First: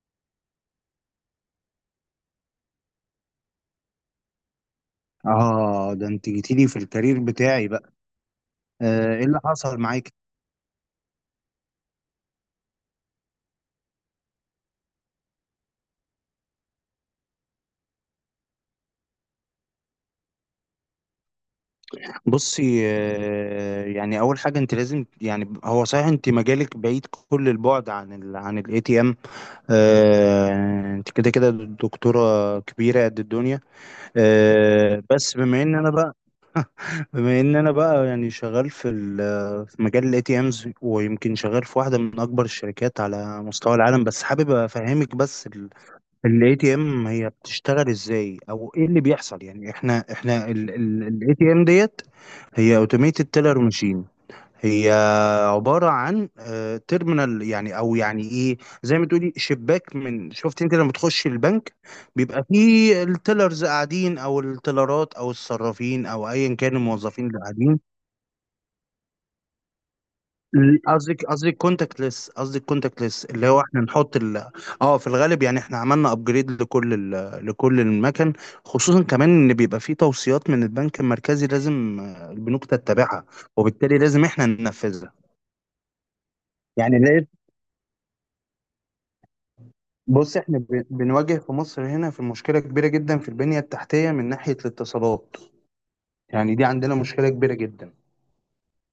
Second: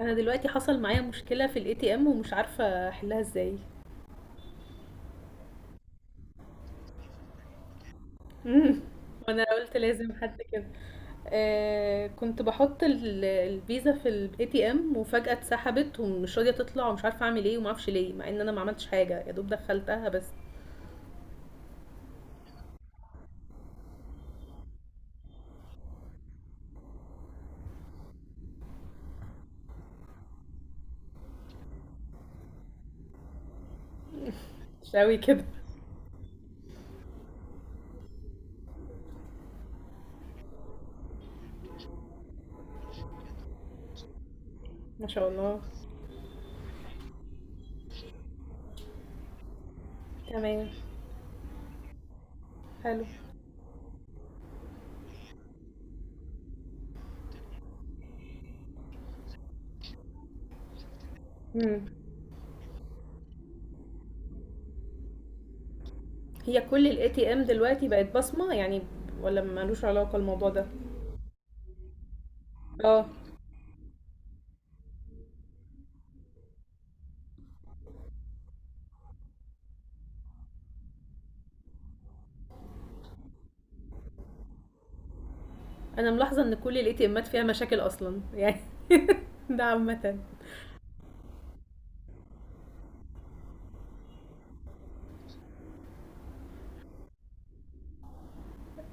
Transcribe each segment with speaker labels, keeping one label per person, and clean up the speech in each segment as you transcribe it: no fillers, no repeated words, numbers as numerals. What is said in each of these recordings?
Speaker 1: انا دلوقتي حصل معايا مشكله في الاي تي ام ومش عارفه احلها ازاي.
Speaker 2: اه، ده انت جيتيلي في الكارير بتاعي بقى.
Speaker 1: امم
Speaker 2: آه، ايه اللي
Speaker 1: وانا قلت
Speaker 2: حصل
Speaker 1: لازم
Speaker 2: معاك؟
Speaker 1: حد كده. آه، كنت بحط الفيزا في الاي تي ام وفجاه اتسحبت ومش راضيه تطلع ومش عارفه اعمل ايه وما اعرفش ليه مع ان انا ما عملتش حاجه، يا دوب دخلتها بس.
Speaker 2: بصي، آه، يعني اول حاجه انت لازم، يعني هو صحيح انت مجالك بعيد كل البعد عن عن الاي تي ام. انت كده كده دكتوره كبيره قد الدنيا.
Speaker 1: مش
Speaker 2: آه،
Speaker 1: قوي
Speaker 2: بس
Speaker 1: كده.
Speaker 2: بما ان انا بقى، بما ان انا بقى يعني شغال في في مجال الاي تي امز، ويمكن شغال في واحده من اكبر الشركات على مستوى العالم، بس حابب
Speaker 1: ما
Speaker 2: افهمك
Speaker 1: شاء
Speaker 2: بس.
Speaker 1: الله.
Speaker 2: الاي تي ام هي بتشتغل ازاي او ايه اللي بيحصل؟ يعني احنا
Speaker 1: تمام.
Speaker 2: الاي تي ام ديت هي
Speaker 1: حلو.
Speaker 2: اوتوميتد تيلر ماشين. هي عبارة عن تيرمينال، يعني او يعني ايه، زي ما تقولي شباك من، شفت انت لما تخش البنك
Speaker 1: امم.
Speaker 2: بيبقى فيه التيلرز قاعدين، او التيلرات او الصرافين، او ايا
Speaker 1: هي
Speaker 2: كان
Speaker 1: كل الاي
Speaker 2: الموظفين
Speaker 1: تي
Speaker 2: اللي
Speaker 1: ام
Speaker 2: قاعدين.
Speaker 1: دلوقتي بقت بصمه يعني، ولا ملوش علاقه الموضوع ده؟
Speaker 2: قصدك كونتاكت ليس، قصدك كونتاكت
Speaker 1: اه.
Speaker 2: ليس اللي هو احنا نحط اه. في الغالب يعني احنا عملنا ابجريد لكل لكل المكن، خصوصا كمان ان بيبقى فيه توصيات من البنك المركزي لازم، آه، البنوك تتبعها، وبالتالي لازم احنا ننفذها.
Speaker 1: انا ملاحظه ان كل الاي
Speaker 2: يعني
Speaker 1: تي امات
Speaker 2: لقيت،
Speaker 1: فيها مشاكل اصلا يعني. ده عامه.
Speaker 2: بص احنا بنواجه في مصر هنا في مشكلة كبيرة جدا في البنية التحتية من ناحية الاتصالات. يعني دي عندنا مشكلة كبيرة جدا.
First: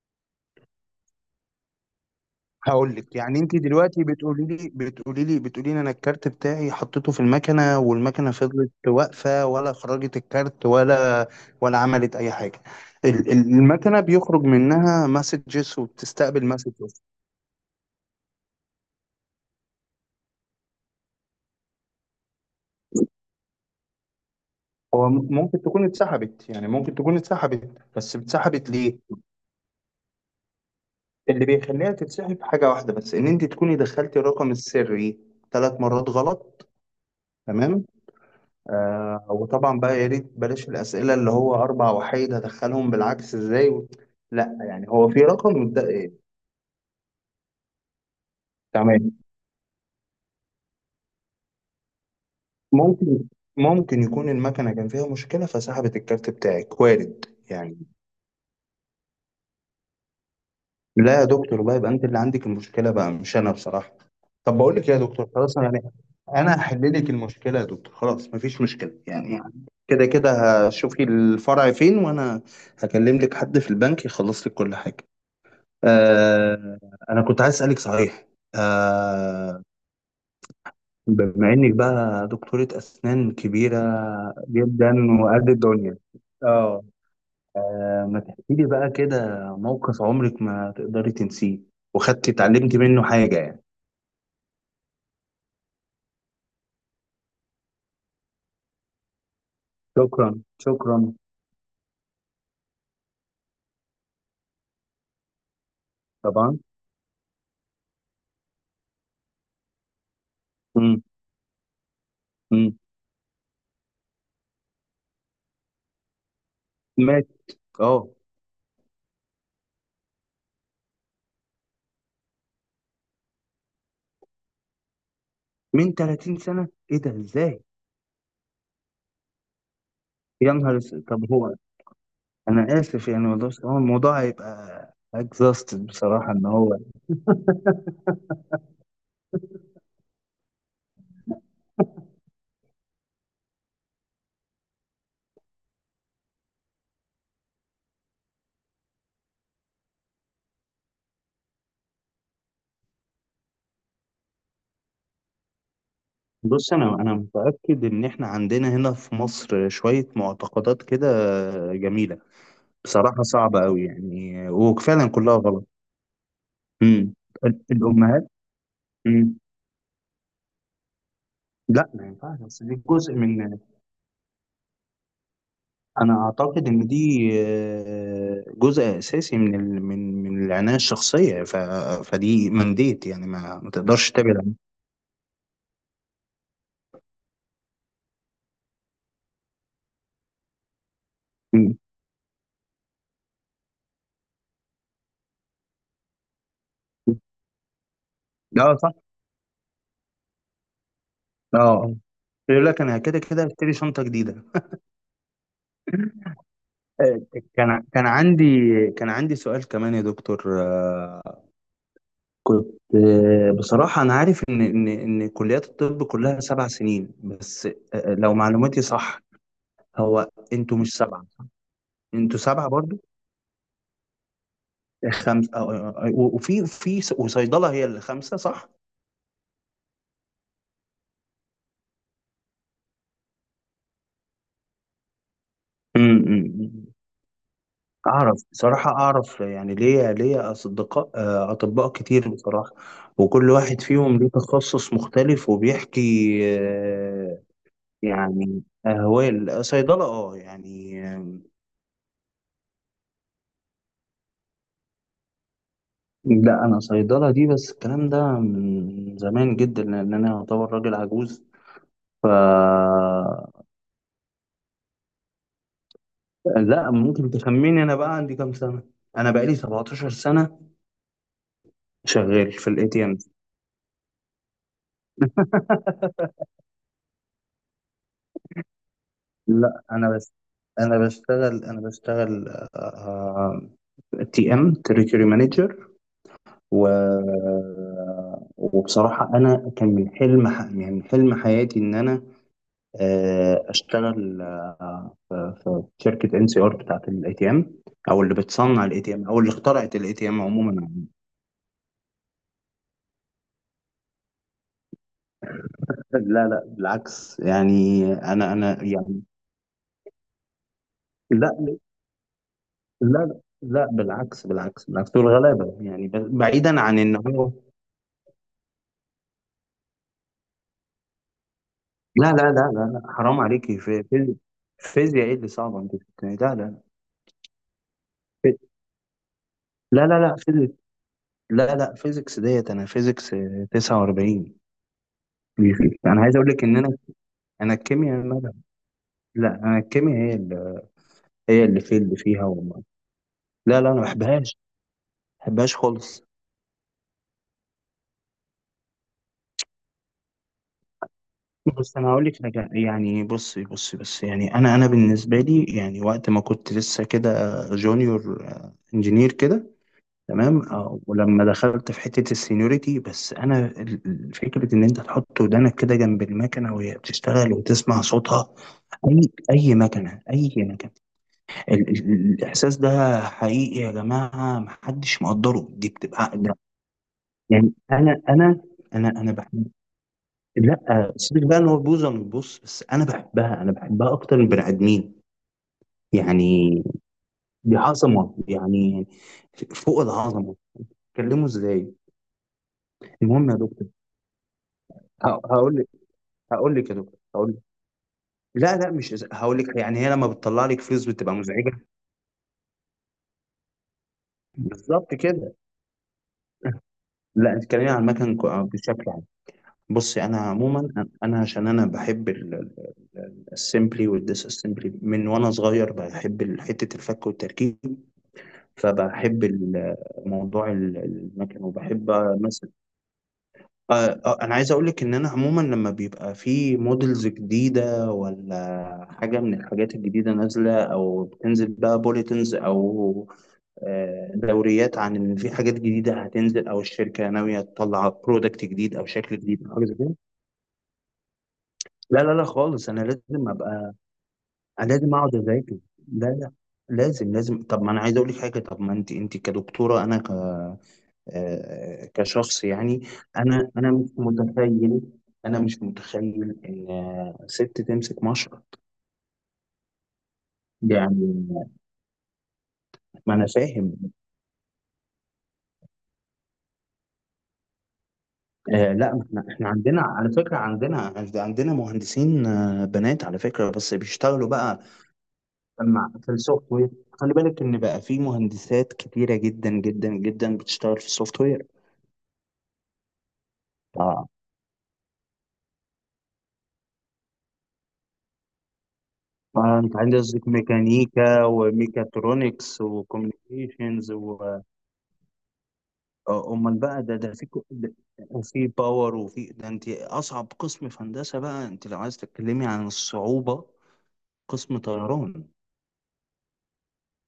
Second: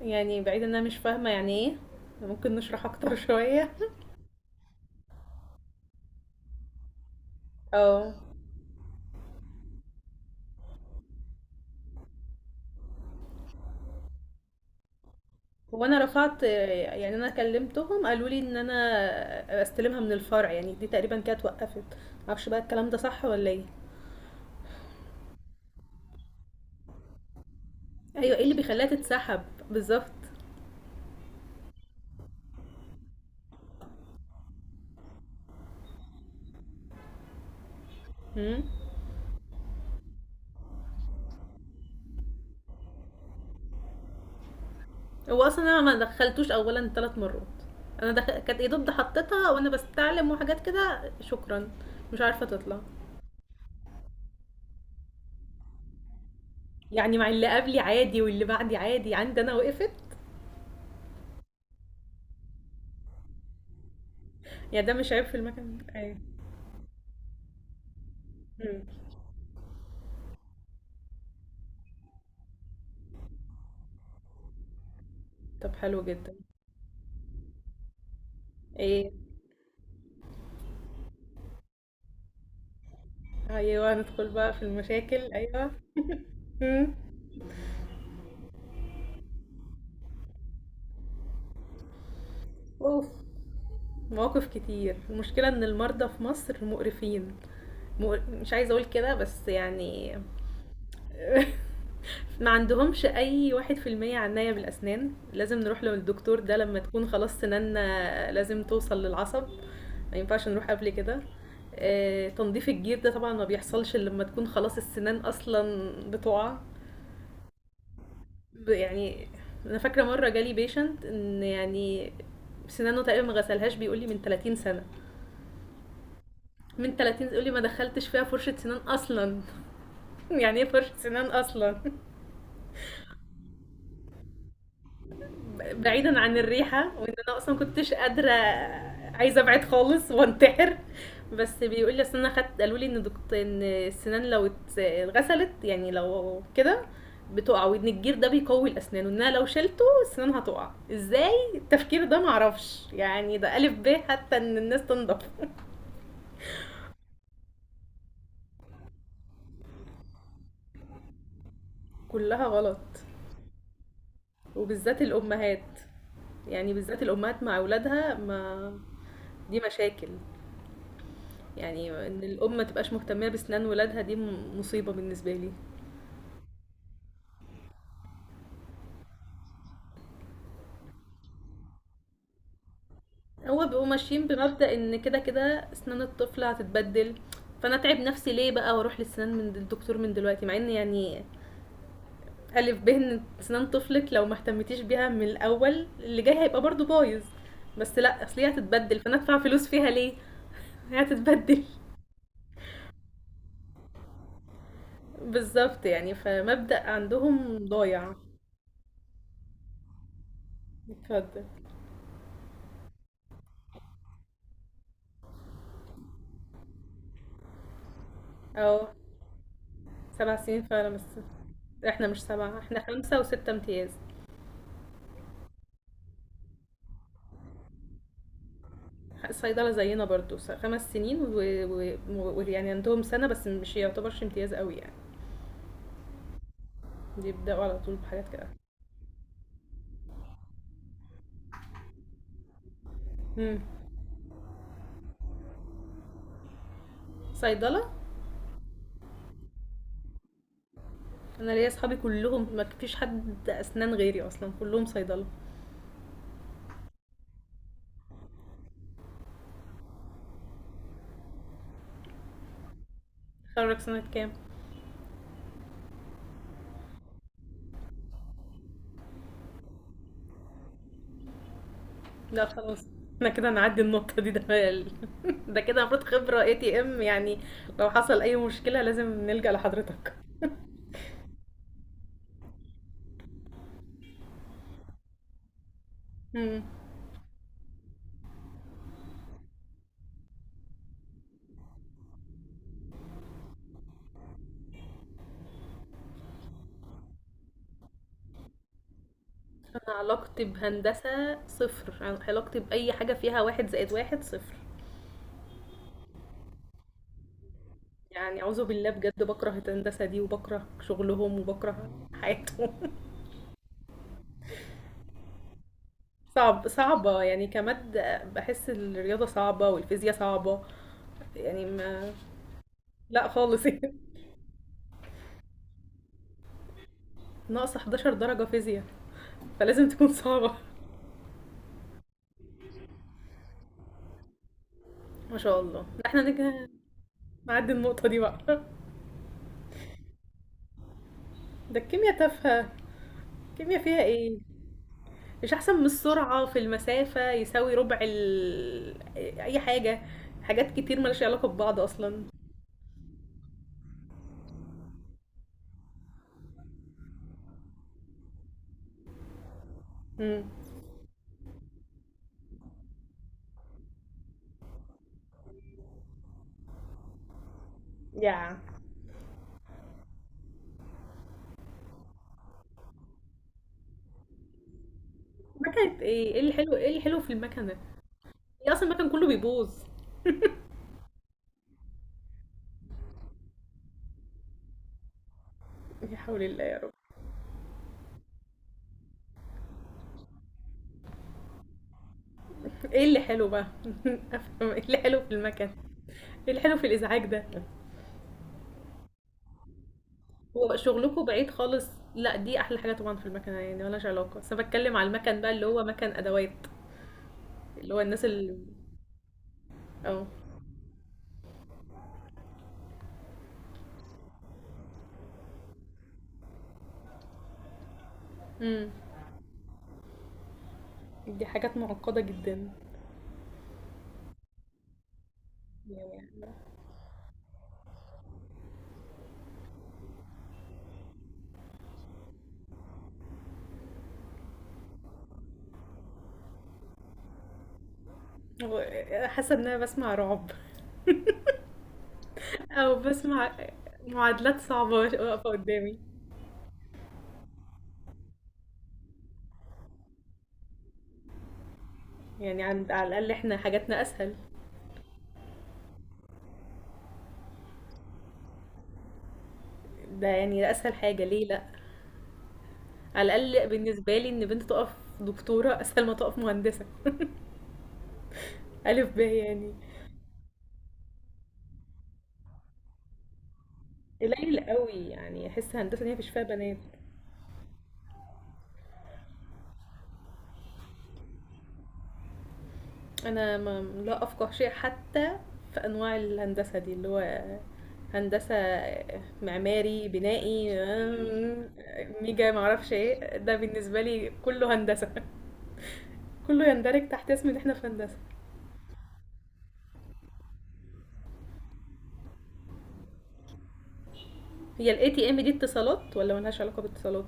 Speaker 1: يعني بعيد ان انا مش فاهمة يعني ايه، ممكن نشرح
Speaker 2: هقول
Speaker 1: اكتر
Speaker 2: لك، يعني انت
Speaker 1: شوية؟
Speaker 2: دلوقتي بتقولي لي انا الكارت بتاعي حطيته في المكنه
Speaker 1: اه.
Speaker 2: والمكنه فضلت واقفه، ولا خرجت الكارت، ولا ولا عملت اي حاجه؟ المكنه بيخرج منها مسجز
Speaker 1: هو انا رفعت،
Speaker 2: وبتستقبل مسجز.
Speaker 1: يعني انا كلمتهم قالوا لي ان انا استلمها من الفرع، يعني دي تقريبا كانت وقفت. معرفش بقى الكلام ده صح ولا ايه.
Speaker 2: هو ممكن تكون اتسحبت، يعني ممكن تكون اتسحبت، بس
Speaker 1: ايوه، ايه اللي
Speaker 2: اتسحبت
Speaker 1: بيخليها
Speaker 2: ليه؟
Speaker 1: تتسحب؟ بالظبط.
Speaker 2: اللي بيخليها تتسحب حاجه واحده بس، ان انت تكوني دخلتي الرقم السري ثلاث مرات غلط. تمام.
Speaker 1: مم.
Speaker 2: آه، وطبعا بقى يا ريت بلاش الأسئلة اللي هو أربع وحيد هدخلهم بالعكس إزاي لا، يعني هو في
Speaker 1: هو
Speaker 2: رقم
Speaker 1: اصلا انا ما
Speaker 2: إيه،
Speaker 1: دخلتوش اولا ثلاث مرات، انا دخ... كانت يا دوب ده
Speaker 2: تمام.
Speaker 1: حطيتها وانا بستعلم وحاجات كده. شكرا. مش عارفة تطلع.
Speaker 2: ممكن، ممكن يكون المكنة كان فيها مشكلة فسحبت الكارت بتاعك،
Speaker 1: يعني
Speaker 2: وارد
Speaker 1: مع اللي
Speaker 2: يعني.
Speaker 1: قبلي عادي واللي بعدي عادي، عندي انا وقفت.
Speaker 2: لا يا دكتور بقى، يبقى أنت اللي عندك المشكلة بقى، مش أنا بصراحة. طب بقول
Speaker 1: يعني
Speaker 2: لك
Speaker 1: ده
Speaker 2: إيه يا
Speaker 1: مش عيب
Speaker 2: دكتور،
Speaker 1: في
Speaker 2: خلاص أنا
Speaker 1: المكان؟
Speaker 2: يعني
Speaker 1: ايوه.
Speaker 2: أنا هحل لك المشكلة يا دكتور، خلاص مفيش
Speaker 1: مم.
Speaker 2: مشكلة يعني. كده كده هشوفي الفرع فين، وأنا هكلم لك حد في البنك يخلص لك كل حاجة.
Speaker 1: طب حلو جدًا.
Speaker 2: آه، أنا كنت عايز أسألك صحيح.
Speaker 1: إيه،
Speaker 2: آه، بما إنك بقى دكتورة أسنان كبيرة
Speaker 1: أيوه، ندخل بقى في
Speaker 2: جدا
Speaker 1: المشاكل،
Speaker 2: وقد
Speaker 1: أيوه.
Speaker 2: الدنيا، آه،
Speaker 1: إمم.
Speaker 2: آه، ما تحكي لي بقى كده موقف عمرك ما تقدري تنسيه، وخدتي اتعلمتي منه
Speaker 1: أوف!
Speaker 2: حاجة يعني.
Speaker 1: مواقف كتير. المشكلة إن المرضى في مصر مقرفين، مش عايزة أقول كده بس يعني.
Speaker 2: شكرا شكرا.
Speaker 1: ما عندهمش أي 1% عناية بالأسنان، لازم نروح للدكتور ده
Speaker 2: طبعا.
Speaker 1: لمّا تكون خلاص سناننا لازم توصل للعصب، ما ينفعش نروح قبل
Speaker 2: مم.
Speaker 1: كده. تنضيف
Speaker 2: مم.
Speaker 1: الجير ده طبعًا ما بيحصلش إلا لمّا تكون خلاص السنان أصلًا بتُقع.
Speaker 2: مات. اه،
Speaker 1: يعني انا فاكره مره جالي بيشنت ان يعني سنانه تقريبا ما غسلهاش، بيقول لي من 30 سنه،
Speaker 2: من 30 سنة؟
Speaker 1: من
Speaker 2: إيه ده
Speaker 1: 30 يقول لي ما
Speaker 2: إزاي؟
Speaker 1: دخلتش فيها فرشه سنان اصلا.
Speaker 2: يا
Speaker 1: يعني ايه
Speaker 2: نهار
Speaker 1: فرشه
Speaker 2: أسود.
Speaker 1: سنان
Speaker 2: طب هو،
Speaker 1: اصلا؟
Speaker 2: أنا آسف يعني والله، بس هو الموضوع هيبقى اكزاستد
Speaker 1: بعيدا
Speaker 2: بصراحة
Speaker 1: عن
Speaker 2: إن هو،
Speaker 1: الريحة وان انا اصلا كنتش قادرة، عايزة ابعد خالص وانتحر. بس بيقول لي اصل انا خدت، قالوا لي ان دكتور ان السنان لو اتغسلت يعني لو كده بتقع، وان الجير ده بيقوي الاسنان وانها لو شلته السنان هتقع ازاي. التفكير ده معرفش يعني، ده الف ب حتى ان الناس تنضف.
Speaker 2: بص انا متاكد ان احنا عندنا هنا في مصر شويه معتقدات كده جميله.
Speaker 1: كلها غلط.
Speaker 2: بصراحه صعبه قوي يعني،
Speaker 1: وبالذات
Speaker 2: وفعلا كلها غلط.
Speaker 1: الامهات، يعني بالذات
Speaker 2: امم.
Speaker 1: الامهات مع اولادها
Speaker 2: الامهات.
Speaker 1: ما.
Speaker 2: امم.
Speaker 1: دي مشاكل،
Speaker 2: لا
Speaker 1: يعني
Speaker 2: ما
Speaker 1: ان
Speaker 2: ينفعش،
Speaker 1: الام ما
Speaker 2: بس دي
Speaker 1: تبقاش
Speaker 2: جزء
Speaker 1: مهتمه
Speaker 2: من،
Speaker 1: باسنان ولادها دي مصيبه بالنسبه لي.
Speaker 2: انا اعتقد ان دي آه، جزء اساسي من من العنايه الشخصيه فدي منديت، يعني ما,
Speaker 1: هو
Speaker 2: ما
Speaker 1: بيبقوا
Speaker 2: تقدرش
Speaker 1: ماشيين
Speaker 2: تبعد عنها.
Speaker 1: بمبدا ان كده كده اسنان الطفل هتتبدل، فانا اتعب نفسي ليه بقى واروح للسنان من الدكتور من دلوقتي، مع ان يعني
Speaker 2: أمم.
Speaker 1: الف ب ان اسنان طفلك لو ما اهتمتيش بيها من الاول اللي جاي هيبقى برضو بايظ. بس لا، اصل هي
Speaker 2: لا صح.
Speaker 1: هتتبدل فانا ادفع فلوس فيها ليه، هي هتتبدل.
Speaker 2: اه، يقول لك انا كده كده هشتري شنطه جديده.
Speaker 1: بالظبط، يعني فمبدا
Speaker 2: آه،
Speaker 1: عندهم
Speaker 2: كان
Speaker 1: ضايع.
Speaker 2: عندي، كان عندي سؤال كمان يا دكتور، آه،
Speaker 1: اتفضل.
Speaker 2: كنت آه، بصراحة أنا عارف إن كليات الطب كلها سبع سنين بس. آه، لو معلوماتي
Speaker 1: اه.
Speaker 2: صح. هو
Speaker 1: سبع سنين
Speaker 2: أنتوا
Speaker 1: فعلا
Speaker 2: مش
Speaker 1: بس.
Speaker 2: سبعة؟
Speaker 1: احنا مش
Speaker 2: أنتوا
Speaker 1: سبعة،
Speaker 2: سبعة
Speaker 1: احنا
Speaker 2: برضو.
Speaker 1: خمسة وستة امتياز.
Speaker 2: خمسة، آه، آه، آه، وفي وصيدلة هي اللي خمسة صح؟
Speaker 1: الصيدلة زينا برضو خمس سنين، ويعني يعني عندهم سنة بس مش يعتبرش امتياز قوي يعني،
Speaker 2: امم.
Speaker 1: بيبدأوا على طول بحاجات
Speaker 2: أعرف
Speaker 1: كده.
Speaker 2: بصراحة، أعرف يعني ليا أصدقاء آه، أطباء كتير بصراحة. وكل
Speaker 1: امم.
Speaker 2: واحد فيهم ليه تخصص مختلف وبيحكي، آه،
Speaker 1: صيدلة.
Speaker 2: يعني هو صيدلة، اه يعني آم،
Speaker 1: انا ليا اصحابي كلهم ما فيش حد اسنان غيري اصلا، كلهم صيدلة.
Speaker 2: لا أنا صيدلة دي، بس الكلام ده من زمان جدا لأن أنا أعتبر راجل عجوز. ف،
Speaker 1: اتخرج سنة كام؟
Speaker 2: لا ممكن تخميني أنا بقى عندي كام سنة. أنا بقالي 17 سنة
Speaker 1: لا
Speaker 2: شغال في
Speaker 1: خلاص،
Speaker 2: الاي تي ام.
Speaker 1: احنا كده هنعدي النقطة دي. ده كده المفروض خبرة اي تي ام يعني، لو حصل اي مشكلة لازم نلجأ
Speaker 2: لا أنا
Speaker 1: لحضرتك.
Speaker 2: بس، أنا بشتغل تي ام تريتوري مانجر.
Speaker 1: امم.
Speaker 2: و، وبصراحة أنا كان من حلم يعني من حلم حياتي إن أنا آه، اشتغل آه، في شركه ان سي ار بتاعت الاي تي ام، او اللي بتصنع الاي تي ام، او اللي
Speaker 1: انا
Speaker 2: اخترعت الاي تي ام
Speaker 1: علاقتي
Speaker 2: عموما.
Speaker 1: بهندسة صفر، علاقتي بأي حاجة فيها واحد زائد واحد صفر.
Speaker 2: لا لا بالعكس، يعني
Speaker 1: يعني
Speaker 2: انا
Speaker 1: أعوذ
Speaker 2: انا
Speaker 1: بالله
Speaker 2: يعني،
Speaker 1: بجد، بكره الهندسة دي وبكره شغلهم
Speaker 2: لا
Speaker 1: وبكره حياتهم.
Speaker 2: لا لا بالعكس بالعكس بالعكس، دول غلابه يعني بعيدا عن ان
Speaker 1: صعبة يعني
Speaker 2: هو،
Speaker 1: كمادة، بحس الرياضة صعبة والفيزياء صعبة. يعني ما.
Speaker 2: لا لا لا لا لا
Speaker 1: لا
Speaker 2: حرام
Speaker 1: خالص.
Speaker 2: عليكي فيزياء ايه اللي صعبه انت بتتكلمي؟ لا لا
Speaker 1: ناقص 11 درجة
Speaker 2: في-
Speaker 1: فيزياء، فلازم
Speaker 2: لا
Speaker 1: تكون
Speaker 2: لا لا
Speaker 1: صعبة.
Speaker 2: فيزيكس، لا لا فيزيكس ديت انا فيزيكس آه، 49.
Speaker 1: ما شاء الله، احنا
Speaker 2: انا عايز اقول لك
Speaker 1: نجي
Speaker 2: ان انا،
Speaker 1: نعدي
Speaker 2: انا
Speaker 1: النقطة دي بقى.
Speaker 2: الكيمياء، لا انا الكيمياء هي اللي، هي
Speaker 1: ده
Speaker 2: اللي اللي
Speaker 1: الكيمياء
Speaker 2: فيها
Speaker 1: تافهة،
Speaker 2: والله. لا
Speaker 1: الكيمياء
Speaker 2: لا انا
Speaker 1: فيها
Speaker 2: ما
Speaker 1: ايه؟
Speaker 2: بحبهاش، ما
Speaker 1: مش احسن
Speaker 2: بحبهاش
Speaker 1: من
Speaker 2: خالص.
Speaker 1: السرعه في المسافه يساوي ربع ال... اي حاجه، حاجات كتير مالهاش علاقه ببعض
Speaker 2: بس انا
Speaker 1: اصلا.
Speaker 2: هقول لك حاجه، يعني بصي بصي، بس يعني انا، انا بالنسبه لي يعني وقت ما كنت لسه كده جونيور انجينير كده،
Speaker 1: امم.
Speaker 2: تمام، آه، ولما دخلت في حته السينيوريتي بس انا فكره ان انت تحط ودانك كده جنب المكنه وهي بتشتغل وتسمع صوتها،
Speaker 1: يا
Speaker 2: اي اي مكنه، اي مكنه، الاحساس ده حقيقي يا جماعه محدش مقدره، دي
Speaker 1: مكنه
Speaker 2: بتبقى
Speaker 1: ايه، ايه اللي حلو في
Speaker 2: يعني.
Speaker 1: المكنه؟
Speaker 2: أنا أنا
Speaker 1: هي اصلا المكن
Speaker 2: أنا
Speaker 1: كله
Speaker 2: أنا باحب،
Speaker 1: بيبوظ.
Speaker 2: لأ، سيبِك بقى إن هو بوظة من البُص، بس أنا باحبها، أنا باحبها أكتر من البني آدمين،
Speaker 1: يا حول الله يا
Speaker 2: يعني
Speaker 1: رب،
Speaker 2: دي عظمة، يعني ف فوق العظمة، بتتكلموا إزاي؟
Speaker 1: ايه اللي حلو
Speaker 2: المهم يا
Speaker 1: بقى؟
Speaker 2: دكتور،
Speaker 1: افهم ايه اللي حلو
Speaker 2: ه،
Speaker 1: في المكن، ايه
Speaker 2: هاقول لِك،
Speaker 1: اللي
Speaker 2: هاقول
Speaker 1: حلو في
Speaker 2: لِك يا دكتور،
Speaker 1: الازعاج ده؟
Speaker 2: هاقول لِك، لأ، لأ، مش إز، هاقول لِك يعني هي لمّا بتطلّع
Speaker 1: هو
Speaker 2: لِك فلوس
Speaker 1: شغلكم
Speaker 2: بتبقى
Speaker 1: بعيد
Speaker 2: مزعجة؟
Speaker 1: خالص. لا دي احلى حاجه طبعا في المكنه، يعني مالهاش علاقه، بس انا بتكلم على
Speaker 2: بالضبط
Speaker 1: المكن بقى
Speaker 2: كده.
Speaker 1: اللي هو مكن ادوات،
Speaker 2: لأ، أنتِ بتتكلمي
Speaker 1: اللي
Speaker 2: عن
Speaker 1: هو الناس
Speaker 2: المَكَن ك
Speaker 1: اللي.
Speaker 2: بشكل،
Speaker 1: اه.
Speaker 2: بصي انا عموما، انا عشان انا بحب السمبلي والديس اسمبلي من وانا صغير، بحب حته الفك والتركيب،
Speaker 1: امم.
Speaker 2: فبحب موضوع
Speaker 1: دي
Speaker 2: المكن
Speaker 1: حاجات
Speaker 2: وبحب
Speaker 1: معقده جدا.
Speaker 2: مثلا، آه، آه، انا عايز اقول لك ان انا عموما لما بيبقى في موديلز جديده، ولا حاجه من الحاجات الجديده نازله او بتنزل بقى بوليتنز او آه، دوريات عن ان في حاجات جديده هتنزل او الشركه ناويه تطلع برودكت
Speaker 1: هو
Speaker 2: جديد او شكل
Speaker 1: حاسة إن
Speaker 2: جديد او
Speaker 1: أنا
Speaker 2: حاجه زي
Speaker 1: بسمع
Speaker 2: كده.
Speaker 1: رعب،
Speaker 2: لا لا لا خالص،
Speaker 1: أو
Speaker 2: انا لازم
Speaker 1: بسمع
Speaker 2: ابقى،
Speaker 1: معادلات
Speaker 2: انا
Speaker 1: صعبة
Speaker 2: لازم
Speaker 1: واقفة
Speaker 2: اقعد اذاكر.
Speaker 1: قدامي.
Speaker 2: لا لا، لازم لازم. طب ما انا عايز اقول لك حاجه، طب ما انت، انت كدكتوره انا ك آه،
Speaker 1: يعني
Speaker 2: كشخص
Speaker 1: عند
Speaker 2: يعني،
Speaker 1: على الأقل إحنا
Speaker 2: انا
Speaker 1: حاجاتنا
Speaker 2: مش
Speaker 1: أسهل،
Speaker 2: متخيل، انا مش متخيل ان آه، ست تمسك مشرط.
Speaker 1: ده يعني ده أسهل حاجة ليه لأ.
Speaker 2: يعني ما
Speaker 1: على
Speaker 2: انا
Speaker 1: الأقل
Speaker 2: فاهم،
Speaker 1: بالنسبة لي إن بنت تقف دكتورة أسهل ما تقف مهندسة.
Speaker 2: آه
Speaker 1: ألف
Speaker 2: لا،
Speaker 1: ب
Speaker 2: ما احنا احنا
Speaker 1: يعني،
Speaker 2: عندنا على فكره، عندنا مهندسين آه، بنات على فكره، بس بيشتغلوا
Speaker 1: قليل
Speaker 2: بقى
Speaker 1: قوي، يعني أحس هندسة
Speaker 2: مع
Speaker 1: دي مفيش
Speaker 2: في
Speaker 1: فيها
Speaker 2: السوفت
Speaker 1: بنات.
Speaker 2: وير. خلي بالك ان بقى في مهندسات كتيره جدا جدا جدا بتشتغل في السوفت وير.
Speaker 1: انا ما لا
Speaker 2: اه،
Speaker 1: افقه شيء حتى في انواع الهندسه دي، اللي هو هندسه
Speaker 2: فانت
Speaker 1: معماري
Speaker 2: عندك قصدك
Speaker 1: بنائي،
Speaker 2: ميكانيكا
Speaker 1: ميجا، ما
Speaker 2: وميكاترونكس
Speaker 1: اعرفش ايه ده، بالنسبه
Speaker 2: وكوميونيكيشنز
Speaker 1: لي
Speaker 2: و
Speaker 1: كله هندسه.
Speaker 2: آه،
Speaker 1: كله
Speaker 2: امال بقى
Speaker 1: يندرج
Speaker 2: ده،
Speaker 1: تحت
Speaker 2: ده في
Speaker 1: اسم ان احنا في هندسه.
Speaker 2: وفي باور وفي، ده انت اصعب قسم في هندسه بقى انت لو عايز تتكلمي عن الصعوبه، قسم
Speaker 1: هي الاي تي ام
Speaker 2: طيران.
Speaker 1: دي اتصالات ولا ملهاش علاقه بالاتصالات؟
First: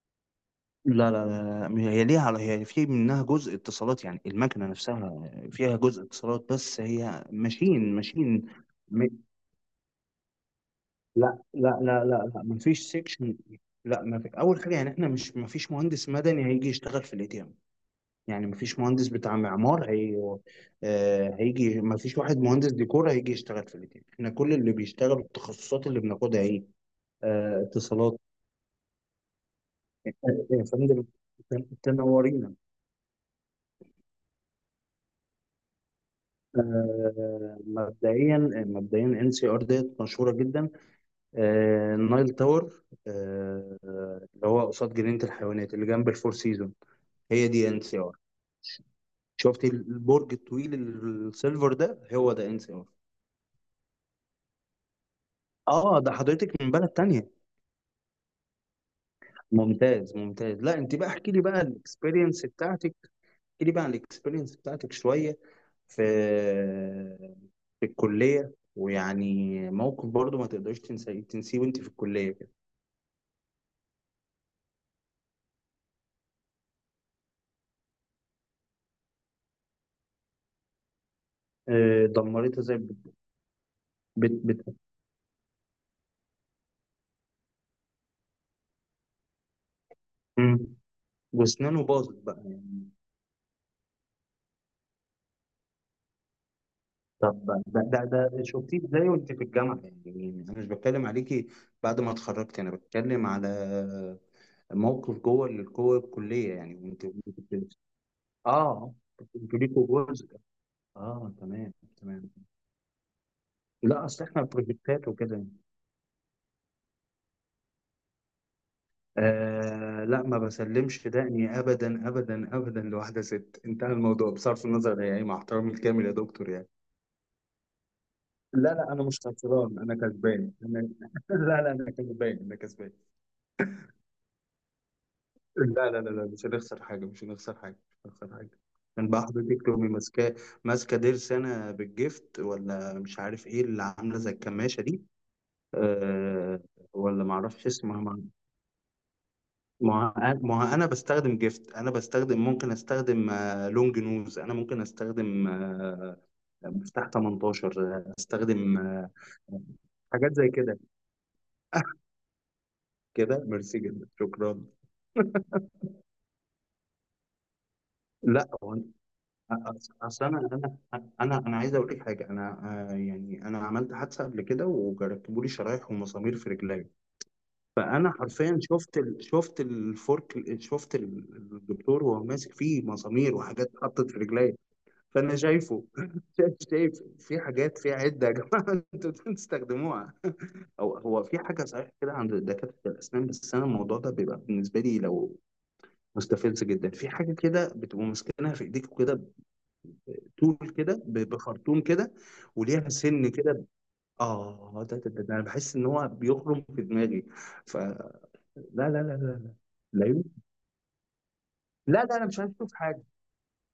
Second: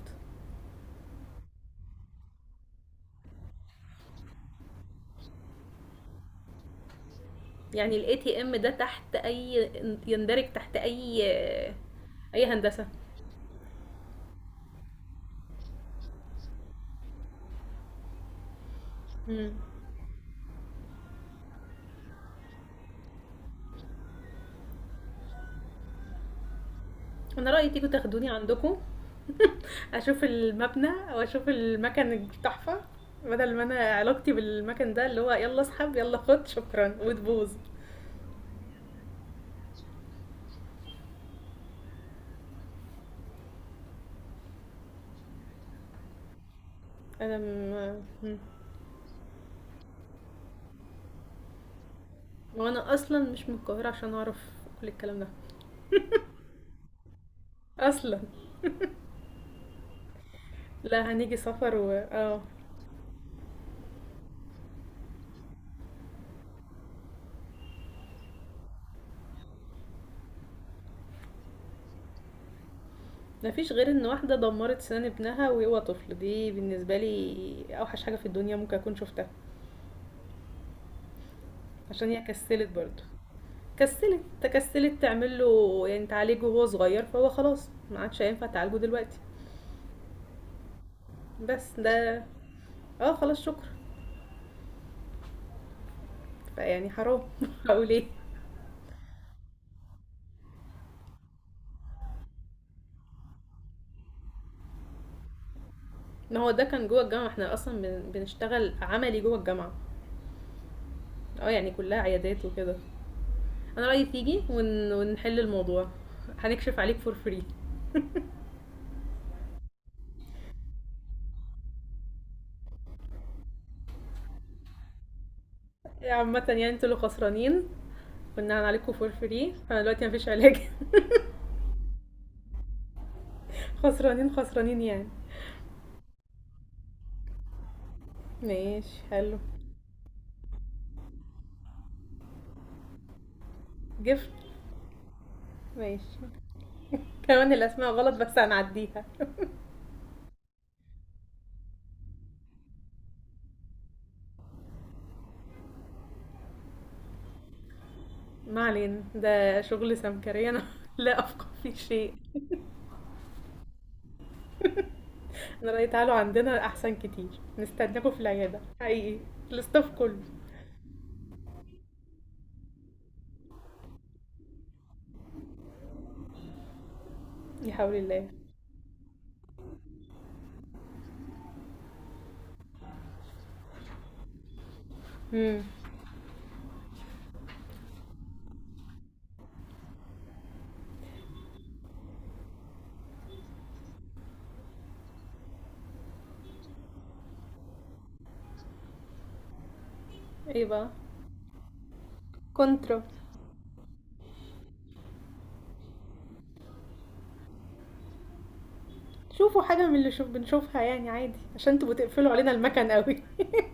Speaker 2: لا لا لا لا، هي ليها على، هي في منها جزء اتصالات، يعني المكنه نفسها فيها جزء اتصالات، بس هي ماشين
Speaker 1: يعني الاي تي
Speaker 2: ماشين.
Speaker 1: ام ده
Speaker 2: م...
Speaker 1: تحت اي، يندرج تحت اي
Speaker 2: لا لا لا لا لا
Speaker 1: اي
Speaker 2: مفيش
Speaker 1: هندسه؟
Speaker 2: سيكشن. لا ما في، اول حاجه يعني احنا مش، مفيش مهندس مدني هيجي يشتغل في الاي تي، يعني مفيش مهندس بتاع
Speaker 1: مم.
Speaker 2: معمار، هي آه، هيجي، مفيش واحد مهندس ديكور هيجي يشتغل في الاتنين. احنا كل اللي بيشتغلوا التخصصات اللي بناخدها ايه،
Speaker 1: انا
Speaker 2: آه،
Speaker 1: رايي تيجوا
Speaker 2: اتصالات.
Speaker 1: تاخدوني عندكم، اشوف
Speaker 2: آه، يا
Speaker 1: المبنى
Speaker 2: فندم،
Speaker 1: واشوف المكان
Speaker 2: تنورينا.
Speaker 1: التحفه، بدل ما انا علاقتي بالمكان ده اللي هو يلا اسحب يلا خد شكرا وتبوظ.
Speaker 2: آه، مبدئيا، مبدئيا ان سي ار ديت مشهوره جدا. آه، النايل تاور آه، اللي هو قصاد جنينه الحيوانات اللي جنب الفور سيزون،
Speaker 1: انا
Speaker 2: هي دي ان سي ار.
Speaker 1: م... م-
Speaker 2: شفت البرج الطويل السيلفر ده، هو ده ان سي ار.
Speaker 1: وانا اصلا مش من القاهره عشان اعرف كل الكلام ده
Speaker 2: اه ده حضرتك من بلد تانية.
Speaker 1: اصلا.
Speaker 2: ممتاز ممتاز، لا انت بقى
Speaker 1: لا
Speaker 2: احكي
Speaker 1: هنيجي
Speaker 2: لي بقى
Speaker 1: سفر و اه.
Speaker 2: الاكسبيرينس بتاعتك، احكي لي بقى عن الاكسبيرينس بتاعتك شويه، في في الكليه، ويعني موقف برضو ما تقدرش تنسيه تنسيه وانت في الكليه كده.
Speaker 1: مفيش غير ان واحده دمرت سنان ابنها وهو طفل، دي بالنسبه لي اوحش حاجه في الدنيا ممكن اكون شفتها،
Speaker 2: اه،
Speaker 1: عشان هي
Speaker 2: دمرتها
Speaker 1: كسلت
Speaker 2: زي
Speaker 1: برضه،
Speaker 2: بت، بت بت-
Speaker 1: تكسلت تعمل له يعني تعالجه وهو صغير، فهو خلاص ما عادش هينفع تعالجه دلوقتي.
Speaker 2: مم.
Speaker 1: بس
Speaker 2: واسنانه باظت
Speaker 1: ده.
Speaker 2: بقى يعني.
Speaker 1: اه خلاص شكرا. فيعني حرام.
Speaker 2: طب ده
Speaker 1: هقول ايه.
Speaker 2: ده، ده شفتيه ازاي وانت في الجامعه؟ يعني انا مش بتكلم عليكي بعد ما اتخرجت، انا بتكلم على موقف جوه جوه
Speaker 1: ان هو
Speaker 2: الكليه،
Speaker 1: ده
Speaker 2: يعني
Speaker 1: كان جوه
Speaker 2: وانت
Speaker 1: الجامعه،
Speaker 2: وانت
Speaker 1: احنا اصلا بنشتغل
Speaker 2: اه،
Speaker 1: عملي جوه
Speaker 2: انتوا
Speaker 1: الجامعه.
Speaker 2: ليكوا جزء، اه
Speaker 1: اه يعني
Speaker 2: تمام
Speaker 1: كلها
Speaker 2: تمام،
Speaker 1: عيادات وكده. انا رايي
Speaker 2: لا اصل
Speaker 1: تيجي
Speaker 2: احنا بروجكتات
Speaker 1: ونحل
Speaker 2: وكده.
Speaker 1: الموضوع، هنكشف عليك فور فري.
Speaker 2: آه لا، ما بسلمش دقني ابدا ابدا ابدا لواحده ست، انتهى الموضوع بصرف النظر هي ايه، مع احترامي الكامل يا
Speaker 1: عامه
Speaker 2: دكتور
Speaker 1: يعني
Speaker 2: يعني.
Speaker 1: انتوا اللي خسرانين، كنا
Speaker 2: لا
Speaker 1: عليكم
Speaker 2: لا انا
Speaker 1: فور
Speaker 2: مش
Speaker 1: فري،
Speaker 2: خسران،
Speaker 1: انا
Speaker 2: انا
Speaker 1: دلوقتي مفيش
Speaker 2: كسبان
Speaker 1: علاج.
Speaker 2: انا. لا لا، انا كسبان، انا كسبان.
Speaker 1: خسرانين خسرانين يعني.
Speaker 2: لا لا لا لا، مش هنخسر حاجه، مش هنخسر حاجه، مش هنخسر حاجه.
Speaker 1: ماشي
Speaker 2: كان بقى
Speaker 1: حلو.
Speaker 2: حضرتك تقومي ماسكاه، ماسكه ضرس انا بالجفت، ولا مش عارف ايه اللي عامله زي
Speaker 1: جفت.
Speaker 2: الكماشه دي.
Speaker 1: ماشي.
Speaker 2: آه. ولا ما
Speaker 1: كمان
Speaker 2: اعرفش
Speaker 1: الاسماء غلط
Speaker 2: اسمها.
Speaker 1: بس هنعديها.
Speaker 2: ما هو انا بستخدم جيفت، انا بستخدم، ممكن استخدم آه، لونج نوز، انا ممكن استخدم آه، مفتاح 18، آه،
Speaker 1: ما
Speaker 2: استخدم
Speaker 1: علينا،
Speaker 2: آه،
Speaker 1: ده شغل
Speaker 2: حاجات
Speaker 1: سمكري،
Speaker 2: زي
Speaker 1: انا
Speaker 2: كده،
Speaker 1: لا افقه في شيء.
Speaker 2: كده ميرسي جدا شكرا.
Speaker 1: احنا رأي تعالوا عندنا احسن كتير، نستناكم في
Speaker 2: لا
Speaker 1: العيادة
Speaker 2: هو،
Speaker 1: حقيقي، الاستاف كله.
Speaker 2: اصل انا عايز اقول لك حاجه. انا آه، يعني انا عملت حادثه قبل كده وركبوا لي شرايح ومسامير في رجلي.
Speaker 1: يا حول
Speaker 2: فانا
Speaker 1: الله.
Speaker 2: حرفيا شفت شفت الفورك، شفت الدكتور وهو ماسك فيه مسامير وحاجات اتحطت في رجلي. فانا
Speaker 1: امم.
Speaker 2: شايفه شايف شايف، في حاجات في عده يا جماعه انتوا بتستخدموها، او هو في حاجه صحيح كده عند دكاتره الاسنان، بس انا الموضوع ده بيبقى بالنسبه لي لو، مستفز جدا، في حاجه كده بتبقى ماسكينها في ايديك كده
Speaker 1: ايه
Speaker 2: طول
Speaker 1: بقى،
Speaker 2: كده بخرطوم كده وليها
Speaker 1: كونترا.
Speaker 2: سن كده، اه ده انا بحس ان هو بيخرم في دماغي، فلا، لا لا لا لا
Speaker 1: شوفوا حاجة من
Speaker 2: لا
Speaker 1: اللي
Speaker 2: لا
Speaker 1: شوف بنشوفها يعني عادي، عشان تبقوا
Speaker 2: لا لا، انا
Speaker 1: تقفلوا
Speaker 2: مش
Speaker 1: علينا
Speaker 2: عايز اشوف
Speaker 1: المكان
Speaker 2: حاجه
Speaker 1: قوي.